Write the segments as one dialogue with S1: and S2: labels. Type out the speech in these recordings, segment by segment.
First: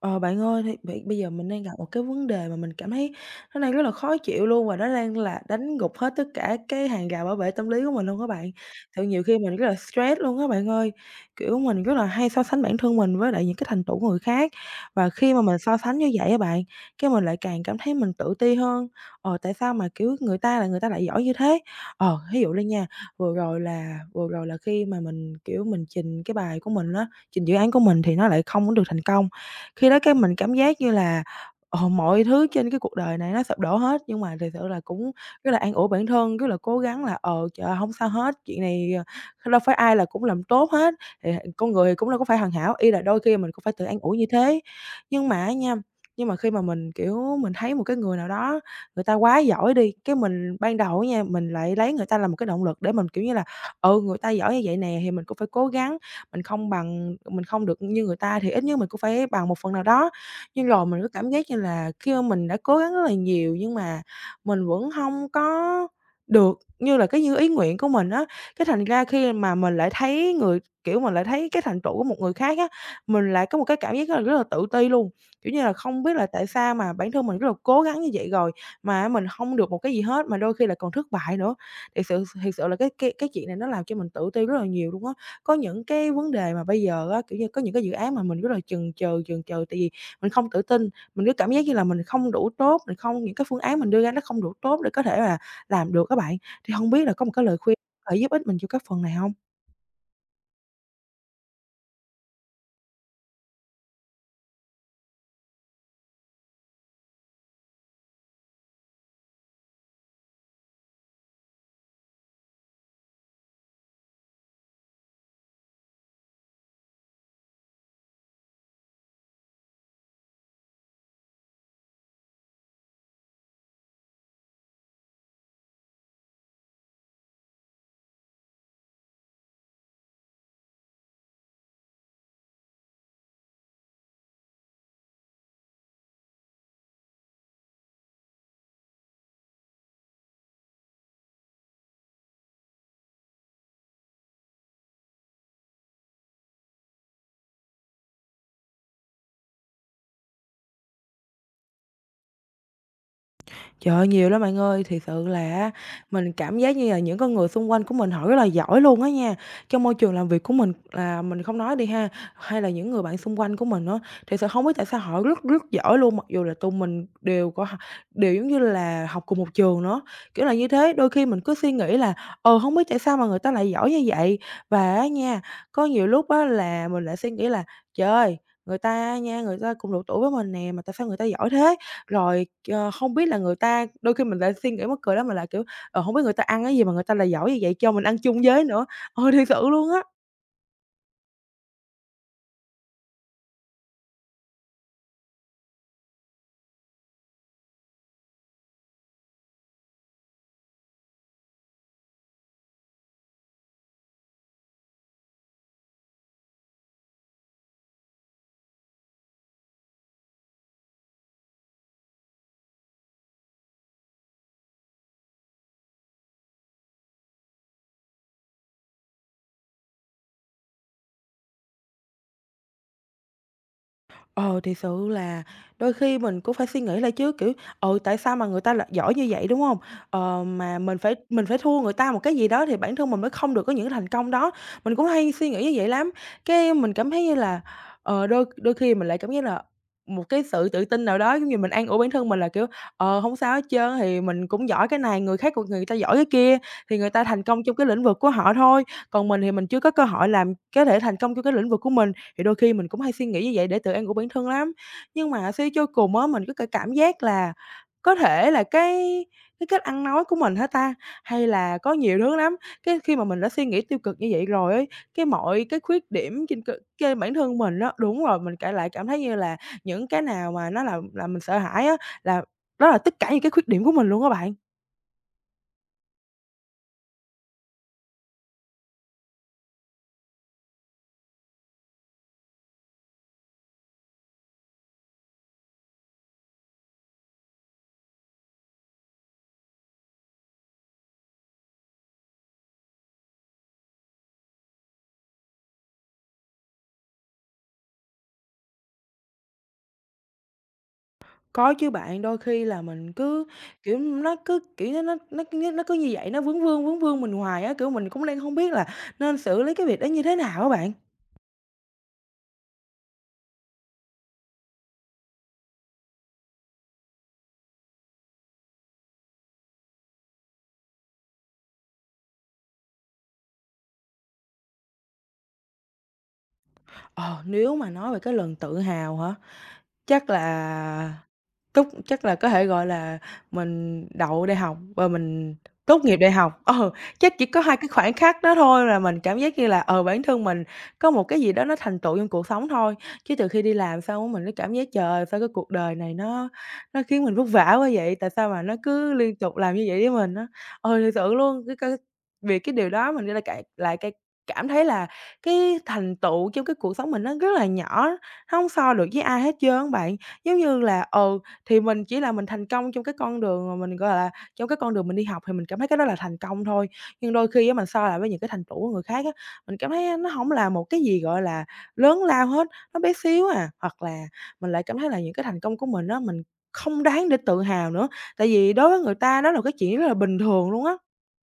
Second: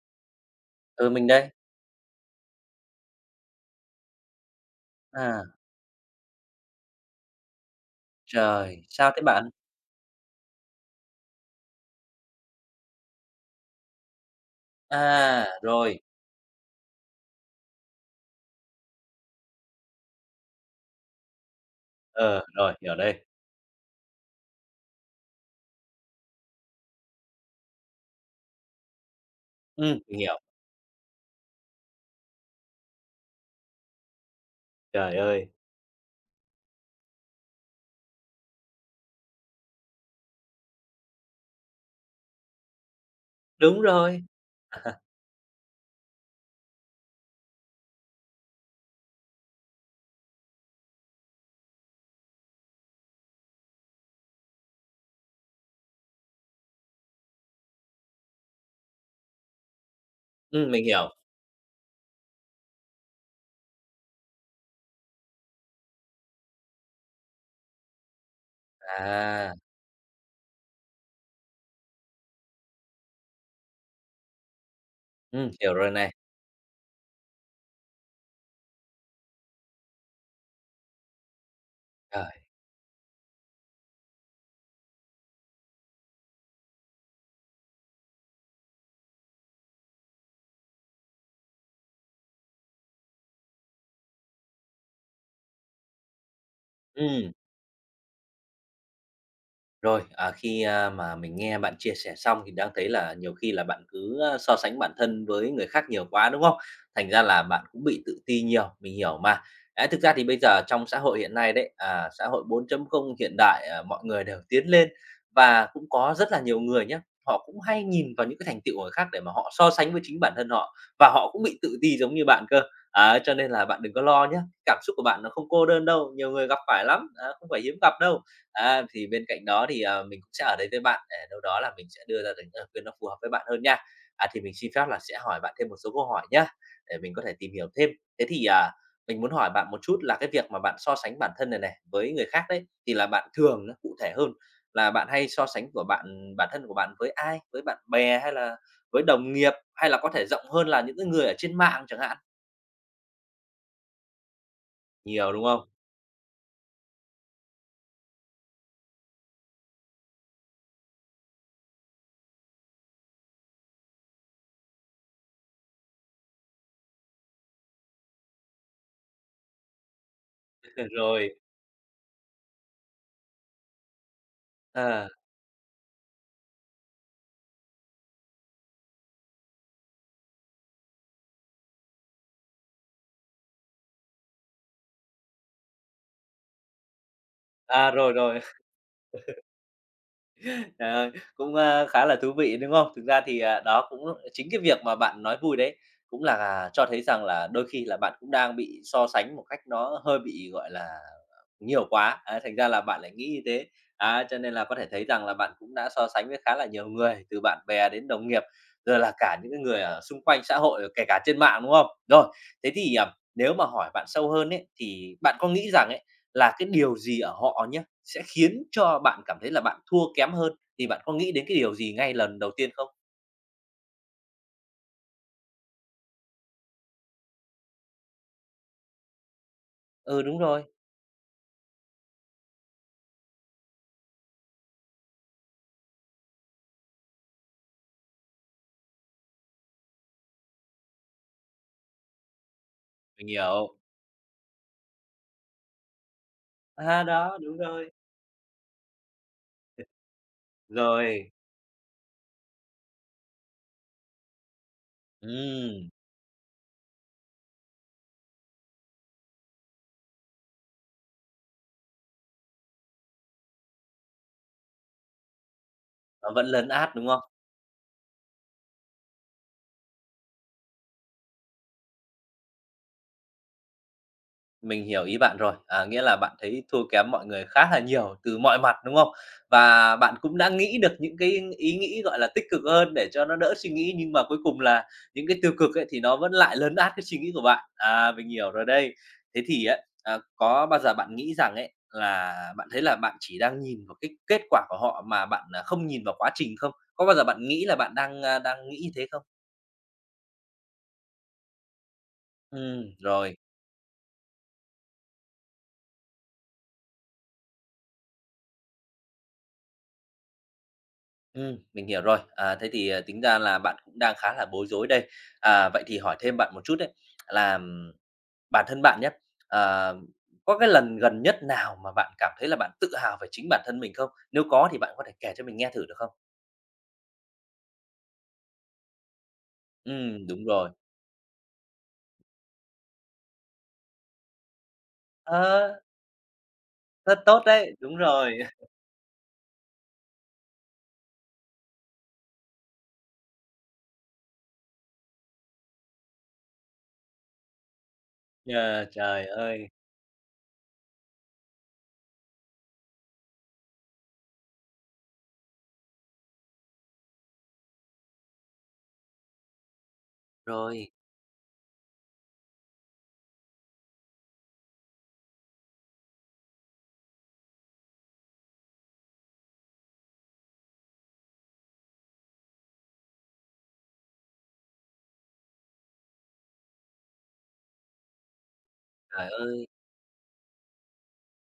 S1: Ờ, Bạn ơi, thì bị
S2: Ừ,
S1: bây
S2: mình
S1: giờ mình
S2: đây.
S1: đang gặp một cái vấn đề mà mình cảm thấy nó đang rất là khó chịu luôn và nó đang là
S2: À,
S1: đánh gục hết tất cả cái hàng rào bảo vệ tâm lý của mình luôn các bạn.
S2: trời,
S1: Thật
S2: sao
S1: nhiều
S2: thế
S1: khi
S2: bạn?
S1: mình rất là stress luôn á bạn ơi, kiểu, mình rất là hay so sánh bản thân mình với lại những cái thành tựu của người khác, và khi mà
S2: À,
S1: mình so sánh
S2: rồi,
S1: như vậy á bạn, cái mình lại càng cảm thấy mình tự ti hơn. Tại sao mà, kiểu, người ta là người ta lại giỏi như thế? Ví
S2: ờ,
S1: dụ lên
S2: rồi,
S1: nha,
S2: hiểu đây.
S1: vừa rồi là khi mà mình, kiểu, mình trình cái bài của mình á, trình dự án của mình thì nó lại không có được thành công. Khi đó cái
S2: Mình
S1: mình
S2: hiểu.
S1: cảm giác như là, mọi thứ trên cái cuộc đời này nó sụp đổ hết, nhưng mà thật sự là cũng
S2: Trời ơi,
S1: rất là an ủi bản thân, rất là cố gắng là "Ờ, trời ơi, hổng sao hết, chuyện này, ờ, đâu phải ai là cũng làm tốt hết, thì con người thì cũng đâu có phải hoàn hảo", y là đôi khi mình cũng phải
S2: đúng
S1: tự an ủi
S2: rồi,
S1: như thế. Nhưng mà nha, nhưng mà khi mà mình, kiểu, mình thấy một cái người nào đó người ta quá giỏi đi, cái mình ban đầu á nha, mình lại lấy người ta làm một cái động lực để mình, kiểu như là, "Ừ, người ta giỏi như vậy nè thì mình cũng phải cố gắng." Mình không được như người ta thì ít nhất mình cũng phải bằng một phần nào đó. Nhưng
S2: mình
S1: rồi mình cứ
S2: hiểu.
S1: cảm giác như là khi mà mình đã cố gắng rất là nhiều nhưng mà mình vẫn không có được như là như ý nguyện của mình á, cái thành ra khi
S2: À,
S1: mà mình lại thấy người kiểu, mình lại thấy cái thành tựu của một người khác á, mình lại có một cái cảm giác rất là tự ti luôn. Kiểu như là,
S2: hiểu rồi
S1: không
S2: này.
S1: biết là tại sao mà bản thân mình rất là cố gắng như vậy rồi mà mình không được một cái gì hết, mà đôi khi là còn thất bại nữa. Thì sự
S2: Trời,
S1: thiệt sự là cái chuyện này nó làm cho mình tự ti rất là nhiều luôn á. Có những cái vấn đề mà bây giờ á, kiểu như, có những cái dự án mà mình rất là chần chừ tại vì mình không tự tin, mình cứ cảm giác như là mình không đủ tốt, mình không những cái phương án mình đưa ra nó không đủ tốt để có thể là làm được các bạn. Thì không biết là có một
S2: ừm.
S1: cái lời khuyên có thể giúp ích mình cho các phần này không?
S2: Rồi, à, khi, mà mình nghe bạn chia sẻ xong thì đang thấy là nhiều khi là bạn cứ, so sánh bản thân với người khác nhiều quá, đúng không? Thành ra là bạn cũng bị tự ti nhiều, mình hiểu mà. Ấy, thực ra thì bây giờ trong xã hội hiện nay đấy, à, xã hội 4.0 hiện đại, à, mọi người đều tiến lên và cũng có rất là nhiều người nhé, họ cũng hay nhìn vào những cái thành tựu của người khác để mà họ so sánh với chính bản thân họ và họ cũng bị tự ti giống như bạn cơ. Ấy, cho nên là bạn đừng có lo nhé, cảm xúc của bạn nó không cô đơn đâu, nhiều người gặp phải lắm, á, không phải hiếm gặp đâu. Á, thì bên cạnh đó thì, ờ, mình cũng sẽ ở đấy với bạn để đâu đó là mình sẽ đưa ra những lời khuyên nó phù hợp với bạn hơn nha. À, thì mình xin phép là sẽ hỏi bạn thêm một số câu hỏi nhá, để mình có thể tìm hiểu thêm. Thế thì, à, mình muốn hỏi bạn một chút là cái việc mà bạn so sánh bản thân này này với người khác đấy, thì là bạn thường nó cụ thể hơn là bạn hay so sánh của bạn bản thân của bạn với ai? Với bạn bè hay là với đồng nghiệp, hay là có thể rộng hơn là những cái người ở trên mạng chẳng hạn?
S1: Trời ơi, nhiều lắm bạn ơi, thì sự
S2: Nhiều, đúng không?
S1: là mình cảm giác như là những con người xung quanh của mình họ rất là giỏi luôn á nha. Trong môi trường làm việc của mình là mình không nói đi ha, hay là những người bạn xung quanh của mình á, thì sự không biết tại sao họ rất giỏi luôn, mặc dù là tụi mình đều có đều, giống như là, học cùng một trường nữa. Kiểu là như thế, đôi khi
S2: Rồi,
S1: mình cứ suy nghĩ là, không biết tại sao mà người ta lại giỏi như vậy. Và á
S2: ờ,
S1: nha, có nhiều lúc á là mình lại suy nghĩ là "Trời ơi, người ta nha, người ta cùng độ tuổi với mình nè, mà tại sao người ta giỏi thế?" Rồi, hông biết là người ta đôi khi mình lại suy nghĩ mắc cười lắm, mình lại, kiểu, hông biết người ta ăn cái gì mà người ta lại giỏi như vậy,
S2: à,
S1: cho mình
S2: rồi,
S1: ăn chung
S2: rồi.
S1: với nữa. Ừ, thiệt sự luôn á.
S2: Trời ơi, cũng, khá là thú vị, đúng không? Thực ra thì, à, đó cũng chính cái việc mà bạn nói vui đấy cũng là à, cho thấy rằng là đôi khi là bạn cũng đang bị so sánh một cách nó hơi bị, gọi là, nhiều quá, á, thành ra là bạn lại nghĩ như thế. Á, cho nên là có thể thấy rằng là bạn cũng đã so sánh với khá là nhiều người, từ bạn bè đến đồng nghiệp, rồi là cả những cái người ở xung quanh xã hội, kể cả trên mạng, đúng không? Rồi, thế thì, à, nếu mà hỏi bạn sâu hơn ấy, thì bạn có nghĩ rằng ấy là cái điều gì ở họ nhé sẽ khiến cho bạn cảm thấy là bạn thua kém hơn? Thì bạn có nghĩ đến cái điều gì ngay lần đầu tiên không?
S1: Ờ, thì sự là đôi khi mình cũng phải suy nghĩ lại chứ, kiểu, tại sao mà người ta lại giỏi như vậy, đúng không?
S2: Ừ, đúng rồi.
S1: Mà mình phải thua người ta một cái gì đó thì bản thân mình mới không được có những thành công đó, mình cũng hay suy nghĩ như vậy lắm. Cái mình cảm thấy như là, đôi đôi khi mình lại cảm giác là một cái sự tự tin nào đó, giống như mình an ủi bản thân mình là, kiểu,
S2: Mình
S1: hông sao hết
S2: hiểu.
S1: trơn, thì mình cũng giỏi cái này, người khác cũng người ta giỏi cái kia, thì
S2: À,
S1: người ta
S2: đó,
S1: thành
S2: đúng
S1: công trong cái
S2: rồi.
S1: lĩnh vực của họ thôi, còn mình thì mình chưa có cơ hội làm có thể thành
S2: Rồi,
S1: công trong cái lĩnh vực của mình, thì đôi khi mình cũng hay suy nghĩ như vậy để tự an ủi bản thân lắm, nhưng mà suy cho
S2: ừm,
S1: cùng á, mình cứ cái cảm giác là có thể là cái cách ăn nói của mình hả ta? Hay là có nhiều thứ lắm, cái khi mà mình đã suy nghĩ tiêu cực như vậy rồi ấy, cái mọi cái khuyết
S2: nó
S1: điểm
S2: vẫn
S1: trên c
S2: lấn át, đúng
S1: trên
S2: không?
S1: bản thân mình đó đúng rồi, mình kể lại cảm thấy như là những cái nào mà nó là mình sợ hãi á, là đó là tất cả những cái khuyết điểm của mình luôn á bạn.
S2: Mình hiểu ý bạn rồi, à, nghĩa là bạn thấy thua kém mọi người khá là nhiều từ mọi mặt, đúng không? Và bạn cũng đã nghĩ được những cái ý nghĩ, gọi là, tích cực hơn để cho nó đỡ suy nghĩ, nhưng mà cuối cùng là những cái tiêu cực ấy thì nó vẫn lại lấn át cái suy nghĩ của bạn. À, mình hiểu rồi đây. Thế thì á, à, có bao giờ bạn nghĩ rằng ấy là bạn thấy là bạn chỉ đang nhìn vào cái kết quả của họ mà bạn, à, không nhìn vào quá trình không? Có bao giờ bạn nghĩ là bạn đang, đang nghĩ như thế không?
S1: Có chứ bạn, đôi khi là mình
S2: Rồi.
S1: cứ, kiểu, nó cứ, kiểu như, nó cứ như vậy, vướng vương mình hoài á, kiểu, mình cũng đang không biết là nên xử lý cái việc đó như thế nào á bạn.
S2: Mình hiểu rồi. À, thế thì, à, tính ra là bạn cũng đang khá là bối rối đây. À, vậy thì hỏi thêm bạn một chút đấy là, bản thân bạn nhé. Ờ, có cái lần gần nhất nào mà bạn cảm thấy là bạn tự hào về chính bản thân mình không? Nếu có thì bạn có thể kể cho mình nghe thử được không?
S1: Ờ, nếu mà nói về cái lần tự hào hả? Chắc
S2: Đúng rồi.
S1: là chắc là có thể gọi là mình đậu đại học và mình
S2: Ờ,
S1: tốt nghiệp đại học. Ờ,
S2: rất
S1: chắc
S2: tốt
S1: chỉ có
S2: đấy,
S1: hai cái
S2: đúng
S1: khoảnh
S2: rồi.
S1: khắc đó thôi là mình cảm giác như là, bản thân mình có một cái gì đó nó thành tựu trong cuộc sống thôi. Chứ từ khi đi làm xong á, mình mới cảm giác, trời ơi, sao cái cuộc đời này nó khiến mình vất vả quá vậy? Tại sao mà nó
S2: Ờ,
S1: cứ
S2: trời
S1: liên tục
S2: ơi!
S1: làm như vậy với mình á? Thiệt sự luôn, cái vì cái điều đó mình lại cải lại cái cảm thấy là cái thành tựu trong cái cuộc sống mình nó rất là nhỏ, nó hông so được với ai hết trơn á bạn. Giống như
S2: Rồi,
S1: là, ừ, thì mình chỉ là mình thành công trong cái con đường mà mình, gọi là, trong cái con đường mình đi học thì mình cảm thấy cái đó là thành công thôi. Nhưng đôi khi á mình so lại với những cái thành tựu của người khác á, mình cảm thấy nó hổng là một cái gì, gọi là, lớn lao hết, nó bé xíu à. Hoặc là mình lại cảm thấy là những cái thành công của mình á, mình không đáng để tự hào nữa, tại vì đối với người
S2: trời
S1: ta đó là
S2: ơi!
S1: cái chuyện rất là bình thường luôn á.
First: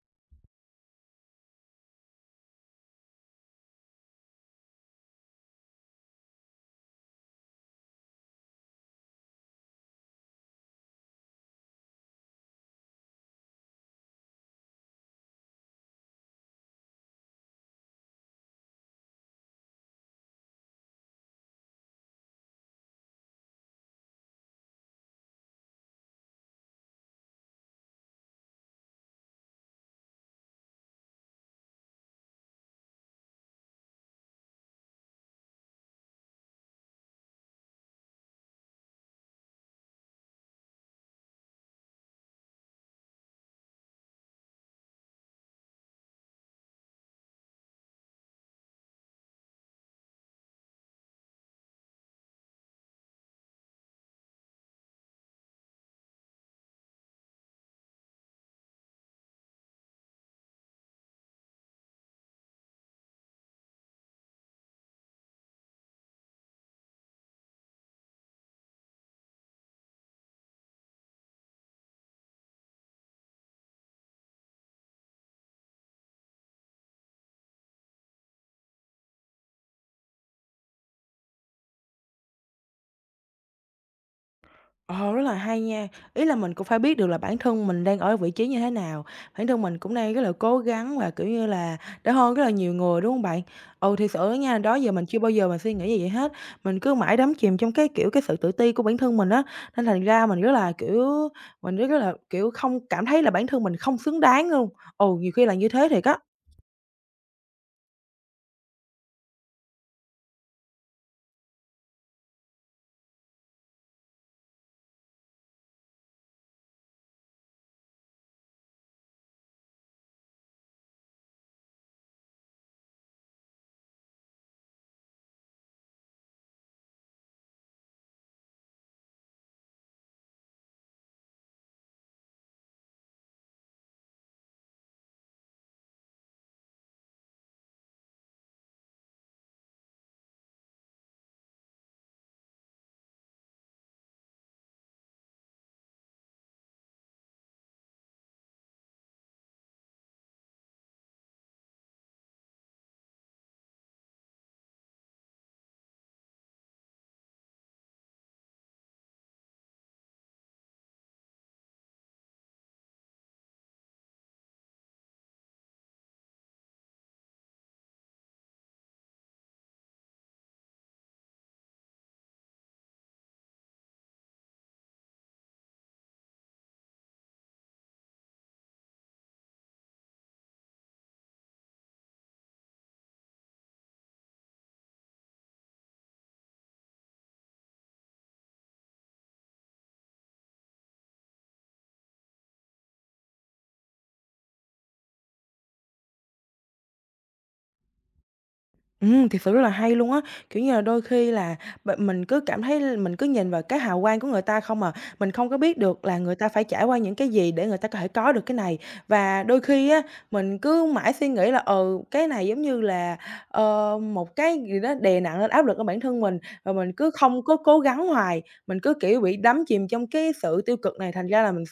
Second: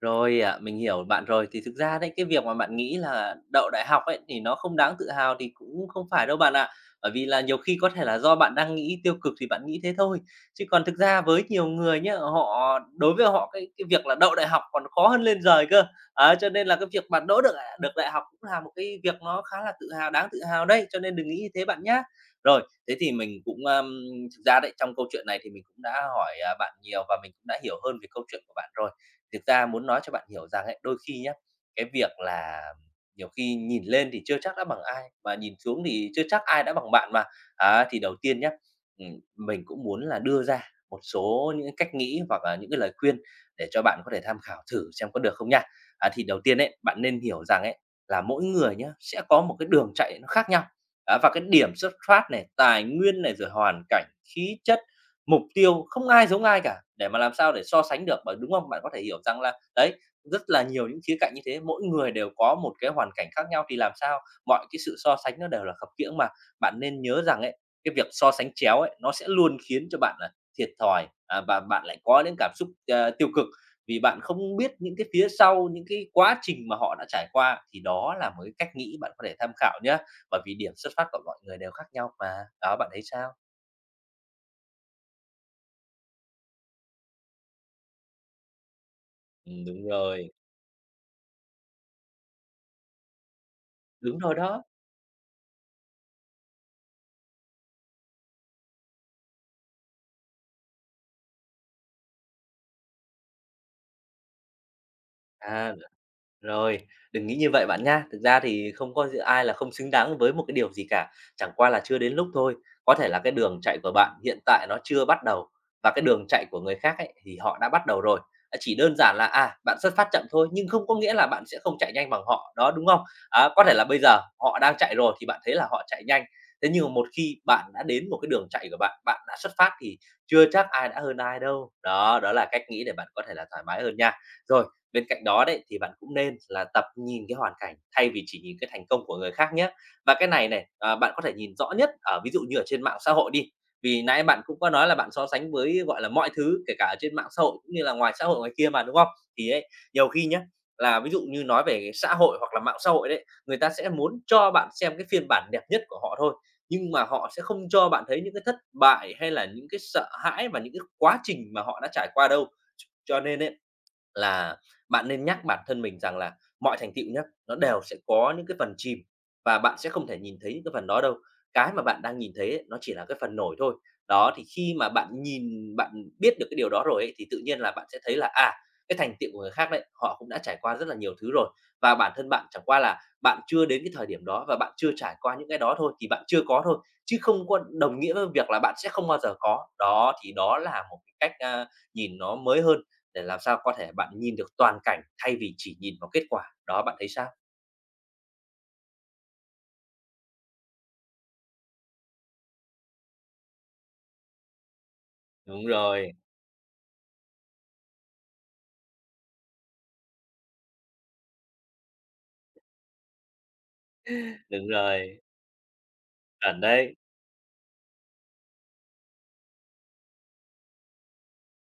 S2: Rồi, à, mình hiểu bạn rồi. Thì thực ra đấy, cái việc mà bạn nghĩ là đậu đại học ấy, thì nó không đáng tự hào thì cũng không phải đâu bạn ạ. Bởi vì là nhiều khi có thể là do bạn đang nghĩ tiêu cực thì bạn nghĩ thế thôi. Chứ còn thực ra với nhiều người nhá, họ đối với họ cái việc là đậu đại học còn khó hơn lên giời cơ. Ấy, cho nên là cái việc bạn đỗ được à, được đại học cũng là một cái việc nó khá là tự hào, đáng tự hào đấy, cho nên đừng nghĩ như thế bạn nhá. Rồi, thế thì mình cũng, thực ra đấy, trong câu chuyện này thì mình cũng đã hỏi, à, bạn nhiều và mình cũng đã hiểu hơn về câu chuyện của bạn rồi. Thực ra muốn nói cho bạn hiểu rằng ấy, đôi khi nhé cái việc là nhiều khi nhìn lên thì chưa chắc đã bằng ai, mà nhìn xuống thì chưa chắc ai đã bằng bạn mà. Á, thì đầu tiên nhé ừm, mình cũng muốn là đưa ra một số những cái cách nghĩ hoặc là những cái lời khuyên để cho bạn có thể tham khảo thử xem có được không nha. À, thì đầu tiên ấy, bạn nên hiểu rằng ấy, là mỗi người nhé sẽ có một cái đường chạy nó khác nhau. Á, và cái điểm xuất phát này, tài nguyên này, rồi hoàn cảnh, khí chất, mục tiêu không ai giống ai cả để mà làm sao để so sánh được bởi đúng không bạn có thể hiểu rằng là đấy rất là nhiều những khía cạnh như thế mỗi người đều có một cái hoàn cảnh khác nhau thì làm sao mọi cái sự so sánh nó đều là khập khiễng mà bạn nên nhớ rằng ấy cái việc so sánh chéo ấy nó sẽ luôn khiến cho bạn là thiệt thòi à, và bạn lại có những cảm xúc à, tiêu cực vì bạn không biết những cái phía sau những cái quá trình mà họ đã trải qua thì đó là một cái cách nghĩ bạn có thể tham khảo nhé bởi vì điểm xuất phát của mọi người đều khác nhau mà đó bạn thấy sao.
S1: Ờ, rất là hay nha. Ý là mình cũng phải biết được là bản thân mình đang ở vị trí như thế nào, bản
S2: Ừ,
S1: thân mình
S2: đúng
S1: cũng đang rất là
S2: rồi.
S1: cố gắng và, kiểu như là, đã hơn rất là nhiều người, đúng không bạn? Ừ, thì
S2: Đúng
S1: sự
S2: rồi
S1: nha,
S2: đó.
S1: đó giờ mình chưa bao giờ mình suy nghĩ về vậy hết, mình cứ mãi đắm chìm trong cái, kiểu, cái sự tự ti của bản thân mình á, nên thành ra mình rất là, kiểu, không cảm thấy là bản thân mình không xứng đáng luôn. Ừ, nhiều khi là như
S2: À,
S1: thế thiệt á.
S2: rồi, đừng nghĩ như vậy bạn nha. Thực ra thì không có gì ai là không xứng đáng với một cái điều gì cả, chẳng qua là chưa đến lúc thôi. Có thể là cái đường chạy của bạn hiện tại nó chưa bắt đầu và cái đường chạy của người khác ấy, thì họ đã bắt đầu rồi. À, chỉ đơn giản là, à, bạn xuất phát chậm thôi, nhưng không có nghĩa là bạn sẽ không chạy nhanh bằng họ, đó, đúng không? Á, có thể là bây giờ họ đang chạy rồi thì bạn thấy là họ chạy nhanh, thế nhưng mà một khi bạn đã đến một cái đường chạy của bạn, bạn đã xuất phát thì chưa chắc ai đã hơn ai đâu. Đó, đó là cách nghĩ để bạn có thể là thoải mái hơn nha. Rồi. Bên cạnh đó đấy thì bạn cũng nên là tập nhìn cái hoàn cảnh thay vì chỉ nhìn cái thành công của người khác nhé. Và cái này này, à, bạn có thể nhìn rõ nhất ở ví dụ như ở trên mạng xã hội đi, vì nãy bạn cũng có nói là bạn so sánh với, gọi là, mọi thứ kể cả ở trên mạng xã hội cũng như là ngoài xã hội ngoài kia mà, đúng không? Thì ấy, nhiều khi nhé là ví dụ như nói về cái xã hội hoặc là mạng xã hội đấy, người ta sẽ muốn cho bạn xem cái phiên bản đẹp nhất của họ thôi, nhưng mà họ sẽ không cho bạn thấy những cái thất bại hay là những cái sợ hãi và những cái quá trình mà họ đã trải qua đâu. Cho nên ấy là bạn nên nhắc bản thân mình rằng là mọi thành tựu nhá, nó đều sẽ có những cái phần chìm và bạn sẽ không thể nhìn thấy những cái phần đó đâu. Cái mà bạn đang nhìn thấy ấy, nó chỉ là cái phần nổi thôi. Đó, thì khi mà bạn nhìn bạn biết được cái điều đó rồi ấy, thì tự nhiên là bạn sẽ thấy là, à, cái thành tựu của người khác đấy, họ cũng đã trải qua rất là nhiều thứ rồi và bản thân bạn chẳng qua là bạn chưa đến cái thời điểm đó và bạn chưa trải qua những cái đó thôi, thì bạn chưa có thôi, chứ không có đồng nghĩa với việc là bạn sẽ không bao giờ có. Đó, thì đó là một cái cách, nhìn nó mới hơn để làm sao có thể bạn nhìn được toàn cảnh thay vì chỉ nhìn vào kết quả. Đó, bạn thấy sao?
S1: Thiệt sự rất là hay luôn á, kiểu như là, đôi khi là mình cứ cảm thấy mình cứ nhìn vào cái hào quang của người ta không à, mình không có
S2: Đúng
S1: biết được
S2: rồi,
S1: là người ta phải trải qua những cái gì để người ta có thể có được cái này. Và đôi khi á, mình cứ mãi suy nghĩ là, ừ, cái này giống như là, một cái
S2: đúng
S1: gì đó đè
S2: rồi,
S1: nặng lên áp lực lên bản thân mình,
S2: chuẩn
S1: và mình
S2: đấy.
S1: cứ không có cố gắng hoài, mình cứ, kiểu, bị đắm chìm trong cái sự tiêu cực này, thành ra là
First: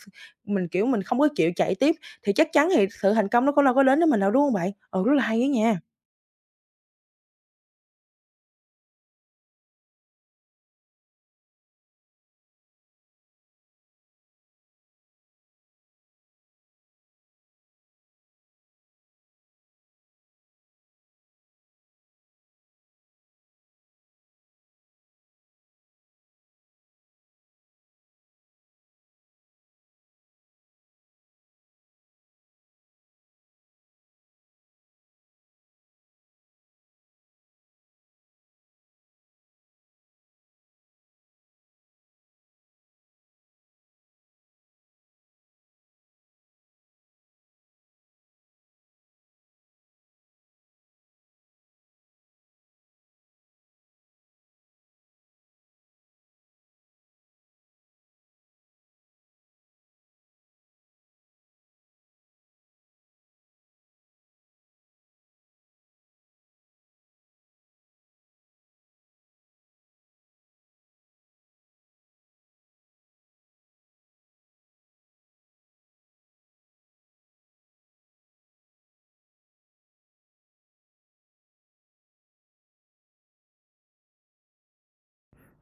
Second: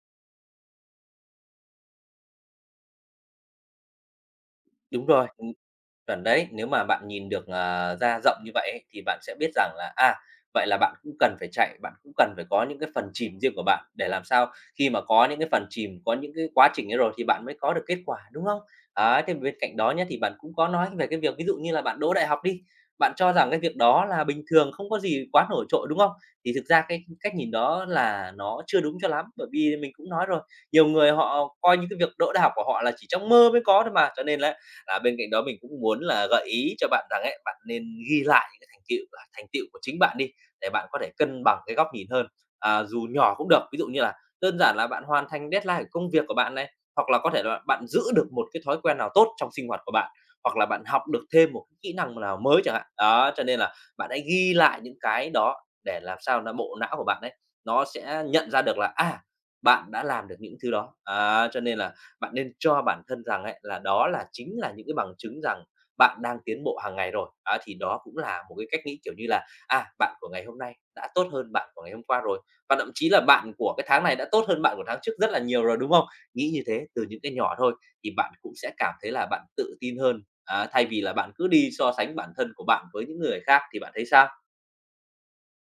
S1: mình, kiểu, mình không có chịu chạy tiếp, thì chắc chắn thì sự thành công nó cũng đâu có đến với mình đâu, đúng không bạn? Ừ,
S2: Đúng
S1: rất là
S2: rồi,
S1: hay á nha.
S2: chuẩn đấy, nếu mà bạn nhìn được, à, ra rộng như vậy ấy, thì bạn sẽ biết rằng là, à, vậy là bạn cũng cần phải chạy, bạn cũng cần phải có những cái phần chìm riêng của bạn, để làm sao khi mà có những cái phần chìm, có những cái quá trình ấy rồi thì bạn mới có được kết quả, đúng không? Ấy, thế bên cạnh đó nhé thì bạn cũng có nói về cái việc ví dụ như là bạn đỗ đại học đi, bạn cho rằng cái việc đó là bình thường, không có gì quá nổi trội, đúng không? Thì thực ra cái cách nhìn đó là nó chưa đúng cho lắm, bởi vì mình cũng nói rồi, nhiều người họ coi những cái việc đỗ đại học của họ là chỉ trong mơ mới có thôi mà, cho nên là à, bên cạnh đó mình cũng muốn là gợi ý cho bạn rằng ấy, bạn nên ghi lại những cái thành tựu à, thành tựu của chính bạn đi, để bạn có thể cân bằng cái góc nhìn hơn. À, dù nhỏ cũng được, ví dụ như là đơn giản là bạn hoàn thành deadline của công việc của bạn này, hoặc là có thể là bạn giữ được một cái thói quen nào tốt trong sinh hoạt của bạn, hoặc là bạn học được thêm một cái kỹ năng nào mới chẳng hạn. Đó, cho nên là bạn hãy ghi lại những cái đó để làm sao là bộ não của bạn ấy, nó sẽ nhận ra được là, à, bạn đã làm được những thứ đó. À, cho nên là bạn nên cho bản thân rằng ấy là đó là chính là những cái bằng chứng rằng bạn đang tiến bộ hàng ngày rồi. Á, thì đó cũng là một cái cách nghĩ, kiểu như là, à, bạn của ngày hôm nay đã tốt hơn bạn của ngày hôm qua rồi, và thậm chí là bạn của cái tháng này đã tốt hơn bạn của tháng trước rất là nhiều rồi, đúng không? Nghĩ như thế từ những cái nhỏ thôi thì bạn cũng sẽ cảm thấy là bạn tự tin hơn, á, thay vì là bạn cứ đi so sánh bản thân của bạn với những người khác thì bạn thấy sao?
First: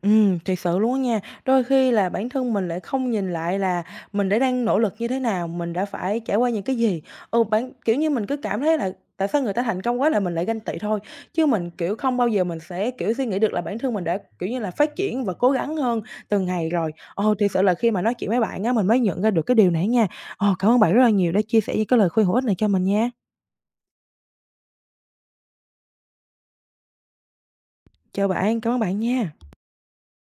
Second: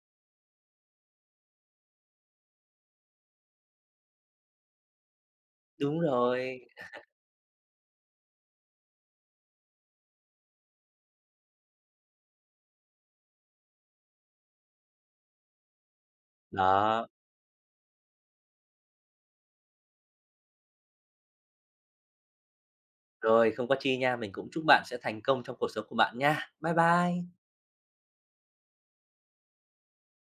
S1: Thiệt sự luôn á nha. Đôi khi là bản thân mình lại không nhìn lại là mình đã đang nỗ lực như thế nào, mình đã
S2: Đúng
S1: phải trải qua
S2: rồi.
S1: những cái gì. Ừ, kiểu như, mình cứ cảm thấy là tại sao người ta thành công quá là mình lại ganh tị thôi, chứ mình, kiểu, không bao giờ mình sẽ, kiểu, suy nghĩ được là bản thân mình đã, kiểu như là, phát triển và cố gắng hơn từng ngày rồi.
S2: Đó,
S1: Ồ, thiệt sự là khi mà nói chuyện với bạn á, mình mới nhận ra được cái điều này nha. Ồ, cảm ơn bạn rất là nhiều đã chia sẻ những cái lời khuyên hữu ích này cho mình nha.
S2: rồi không có chi nha, mình cũng chúc bạn sẽ thành công trong cuộc sống của bạn nha. Bye bye.
S1: Chào bạn, cảm ơn bạn nha.